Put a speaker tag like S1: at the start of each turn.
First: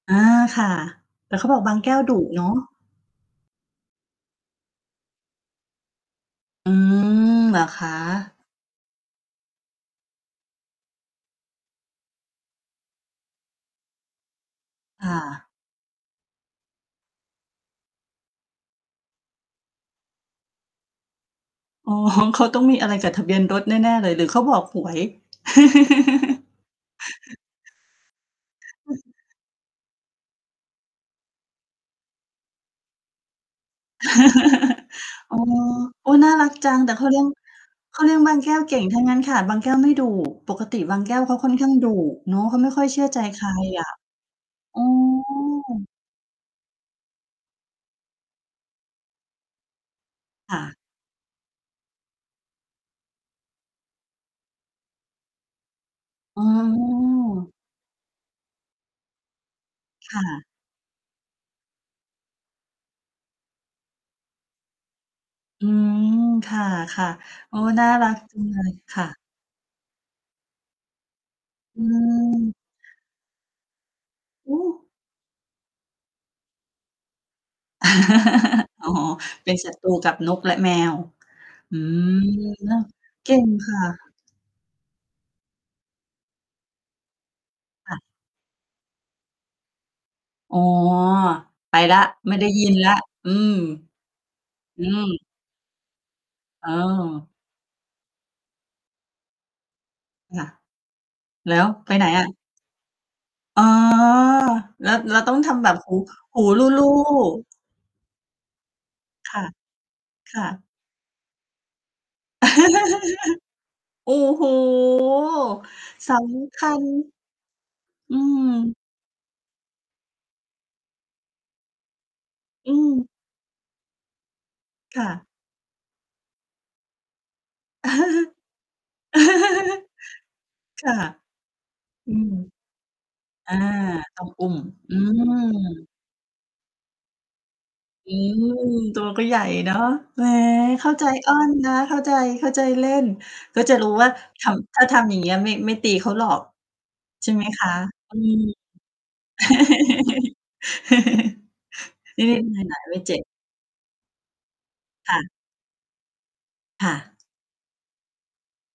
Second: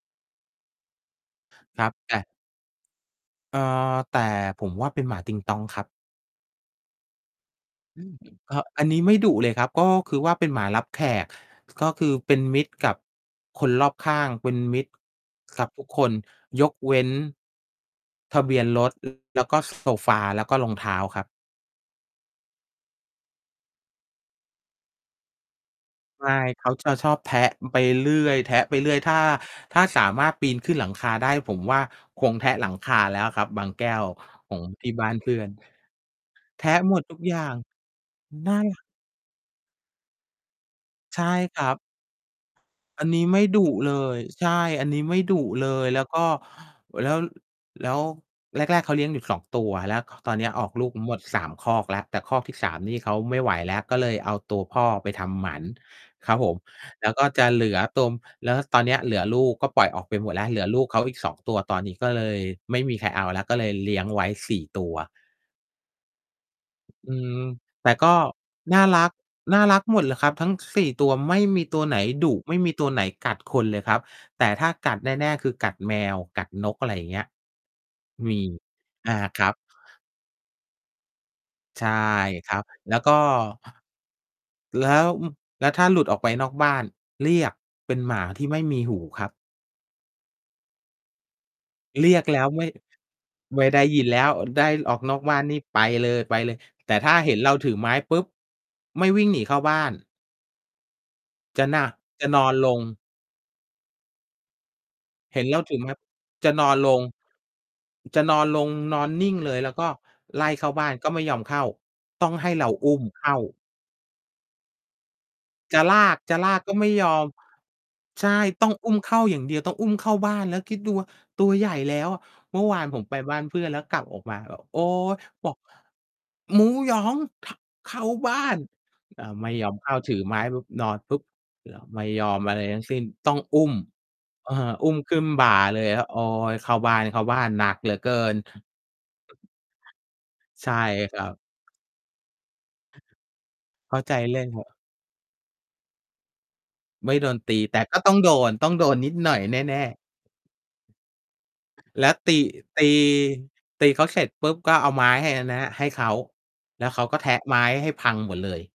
S1: อา ค่ะ แต่เขาบอกบาง
S2: คร
S1: แ
S2: ั
S1: ก
S2: บ
S1: ้ว
S2: แ
S1: ดุ
S2: ต่
S1: เนาะ
S2: เอ่อ แต่ผมว่าเป็นหมาติงต๊องครับ
S1: อืม เหรอคะ?
S2: อืม เหอะ อันนี้ไม่ดุเลยครับ ก็คือว่าเป็นหมารับแขก ก็คือเป็นมิตรกับคนรอบข้าง เป็นมิตร
S1: อา
S2: กับทุกคน ยกเว้น ทะเบียนรถ แล้วก็โซฟา แล้วก็รองเท้าครับ
S1: อ๋อ เขาต้องมีอะไรกับทะเบียนรถแน่ ๆ เลย หรือเขาบอกหวย
S2: ใช่ เขาจะชอบแทะไปเรื่อย แทะไปเรื่อย ถ้า ถ้าสามารถปีนขึ้นหลังคาได้ ผมว่าคงแทะหลังคาแล้วครับ บางแก้วของที่บ้านเพ
S1: อ๋
S2: ื่
S1: อ
S2: อน
S1: โอ๊ย น่ารัก
S2: แท
S1: จ
S2: ะ
S1: ัง แต
S2: ห
S1: ่
S2: ม
S1: เ
S2: ด
S1: ขา
S2: ท
S1: เ
S2: ุ
S1: ลี้
S2: ก
S1: ยง
S2: อย่าง
S1: เขาเลี้ยงบาง
S2: ไ
S1: แ
S2: ห
S1: ก
S2: น
S1: ้วเก
S2: อ
S1: ่
S2: ะ
S1: ง ถ้างั้น ขนาดบางแก้ว ไม่ดุ ปกติบางแก้
S2: ใช
S1: ว
S2: ่
S1: เขาค่อน
S2: คร
S1: ข้
S2: ั
S1: าง
S2: บ
S1: ดุเนาะ เขาไม่ค่อยเชื
S2: อ
S1: ่
S2: ั
S1: อ
S2: น
S1: ใ
S2: น
S1: จ
S2: ี้ไ
S1: ใ
S2: ม
S1: ค
S2: ่
S1: ร
S2: ดุ
S1: อะ
S2: เลย ใช่
S1: อ๋อ
S2: อันนี้ไม่ดุเลย แล้วก็ เว แล้ว แล้ว แรก ๆ เขาเลี้ยงอยู่ 2 ตัว แล้ว ค ตอนเนี้
S1: ค
S2: ย
S1: ่
S2: ออ
S1: ะ
S2: กลูกทั้งหมด 3 ครอกแล้ว แต่ครอกที่ 3 นี่เขาไม่ไหวแล้ว ก็เลยเอาตัวพ่อไปทำหมันครั
S1: อ
S2: บ
S1: ๋
S2: ผม แล้วก็จะ
S1: อ
S2: เหลือตัว แล้วตอนเนี้ยเหลือลูก ก็ปล่อยออก
S1: ค
S2: ไป
S1: ่
S2: หมดแ
S1: ะ
S2: ล้ว เหลือลูกเขาอีก 2 ตัว ตอนนี้ก็เลยไม่มีใครเอาแล้ว ก็เลยเลี้ยงไว้ 4 ตัว
S1: อืม ค่ะ
S2: อืม
S1: ๆ โอ้ น่
S2: แต
S1: า
S2: ่
S1: ร
S2: ก
S1: ั
S2: ็
S1: กจังเลย
S2: น่า
S1: ค
S2: ร
S1: ่
S2: ัก
S1: ะ
S2: น่ารักหมดเลยครับ ทั้ง 4 ตัว ไม่มีต
S1: อ
S2: ัวไหนดุ ไ
S1: ืม
S2: ม่มีตัวไหนกัดคนเลยครับ แต่
S1: โอ
S2: ถ้า
S1: ้
S2: กัดแน่ ๆ คือกัดแมว กัดนก อะไรอย่างเงี้ย มี
S1: อ๋อ
S2: อา ค
S1: เ
S2: ร
S1: ป
S2: ั
S1: ็
S2: บ
S1: นศัตรูกับนกและแมว อื
S2: ใช่
S1: ม
S2: ครับ
S1: เนาะ
S2: แล้วก็
S1: เก่งค่ะ
S2: แล้ว แล้วถ้าหลุดออกไปนอกบ้าน เรียก เ
S1: ค
S2: ป็
S1: ่
S2: น
S1: ะ
S2: หมาที่ไม่มีหูครับ
S1: อ๋อ ไปแล้ว
S2: เรียก
S1: ไม่
S2: แล้
S1: ได้
S2: วไ
S1: ย
S2: ม
S1: ิ
S2: ่
S1: นแล้ว อืม
S2: ไม่ได้ยินแล้ว ได้
S1: อื
S2: ออ
S1: ม
S2: กนอกบ้านนี่ไปเลย ไปเลย
S1: โอ
S2: แต่ถ้า
S1: ้
S2: เห็นเราถือไม้ปุ๊บ ไม่วิ่งหนีเข้าบ้าน
S1: ค่ะ แล
S2: จ
S1: ้ว?
S2: ะหนั
S1: ไป
S2: ก
S1: ไหนอ
S2: จ
S1: ะ?
S2: ะนอนลง
S1: อ๋อ แล้ว แล้วต้อ
S2: เห
S1: ง
S2: ็น
S1: ท
S2: แล้ว
S1: ำแบ
S2: ถื
S1: บ
S2: อไม
S1: ห
S2: ้แบ
S1: ู
S2: บ
S1: หู
S2: จะนอน
S1: ลู
S2: ล
S1: ่
S2: ง
S1: ๆ
S2: จะนอนลง นอนนิ
S1: ค
S2: ่ง
S1: ่ะ
S2: เลย แล้วก็
S1: ค
S2: ไ
S1: ่
S2: ล
S1: ะ
S2: ่เข้าบ้านก็ไม่ยอมเข้า ต้องให้เราอุ้มเข้า
S1: โอ้โฮ
S2: จะลา
S1: ส
S2: ก จะล
S1: ำ
S2: า
S1: ค
S2: ก
S1: ั
S2: ก็
S1: ญ
S2: ไม่ยอม
S1: อื
S2: ใช่ ต้อ
S1: ม
S2: งอุ้มเข้าอย่างเดียว ต้องอุ้มเข้าบ้าน แล้วคิดดูว่าตัวใหญ่แล้วอะ เมื่อ
S1: อื
S2: วานผ
S1: ม
S2: มไปบ้านเพื่อน แล้วกลับออกมาแบบ โอ๊
S1: ค่
S2: ย
S1: ะ
S2: บอก "หมูยอง ข เข้าบ้าน!" อะ ไม่ยอมเข้า ถือไม้ปุ๊บ น
S1: ค
S2: อ
S1: ่ะ
S2: นปุ๊บ เดี๋ยวไม่
S1: อื
S2: ยอ
S1: ม
S2: มอะไรทั้งสิ้น ต้อง
S1: อา
S2: อุ้ม
S1: ต้องอุ
S2: เ
S1: ้
S2: ออ
S1: ม
S2: อุ้
S1: อื
S2: มขึ้นบ่าเล
S1: ม
S2: ยอะ โอ๊ย เข้าบ้าน เข้าบ้าน หนักเหลือเ
S1: อ
S2: ก
S1: ื
S2: ิน
S1: ม ตัวก็ใหญ่ เนาะ แหม
S2: ใช่
S1: เข้าใจ
S2: ครั
S1: อ้
S2: บ
S1: อนนะ เข้าใจ เข้าใจเล่น ก็จะรู้
S2: เข้า
S1: ว่า
S2: ใจเล
S1: ท
S2: ่นครับ
S1: ำ ถ้าทำ อย่างงี้อะ ไม่ ไม่ตีเขาหรอก
S2: ไม่โ
S1: ใ
S2: ด
S1: ช่
S2: น
S1: ไหม
S2: ตี
S1: คะ?
S2: แต่ก็ต
S1: อ
S2: ้
S1: ื
S2: องโด
S1: ม
S2: น ต้องโดนนิดหน่อยแน่ ๆ แล้ว
S1: เล่
S2: ตี
S1: นนี่แหล
S2: ต
S1: ะ
S2: ี
S1: ไม่เจ็บ
S2: ตีเขาเสร็จปุ๊บ ก็เอาไม
S1: ค
S2: ้
S1: ่ะ
S2: ให้ อันเนี้ย ให้เขา แล
S1: ค
S2: ้ว
S1: ่
S2: เขาก็
S1: ะ
S2: แทะไม้ให้พังหมดเลย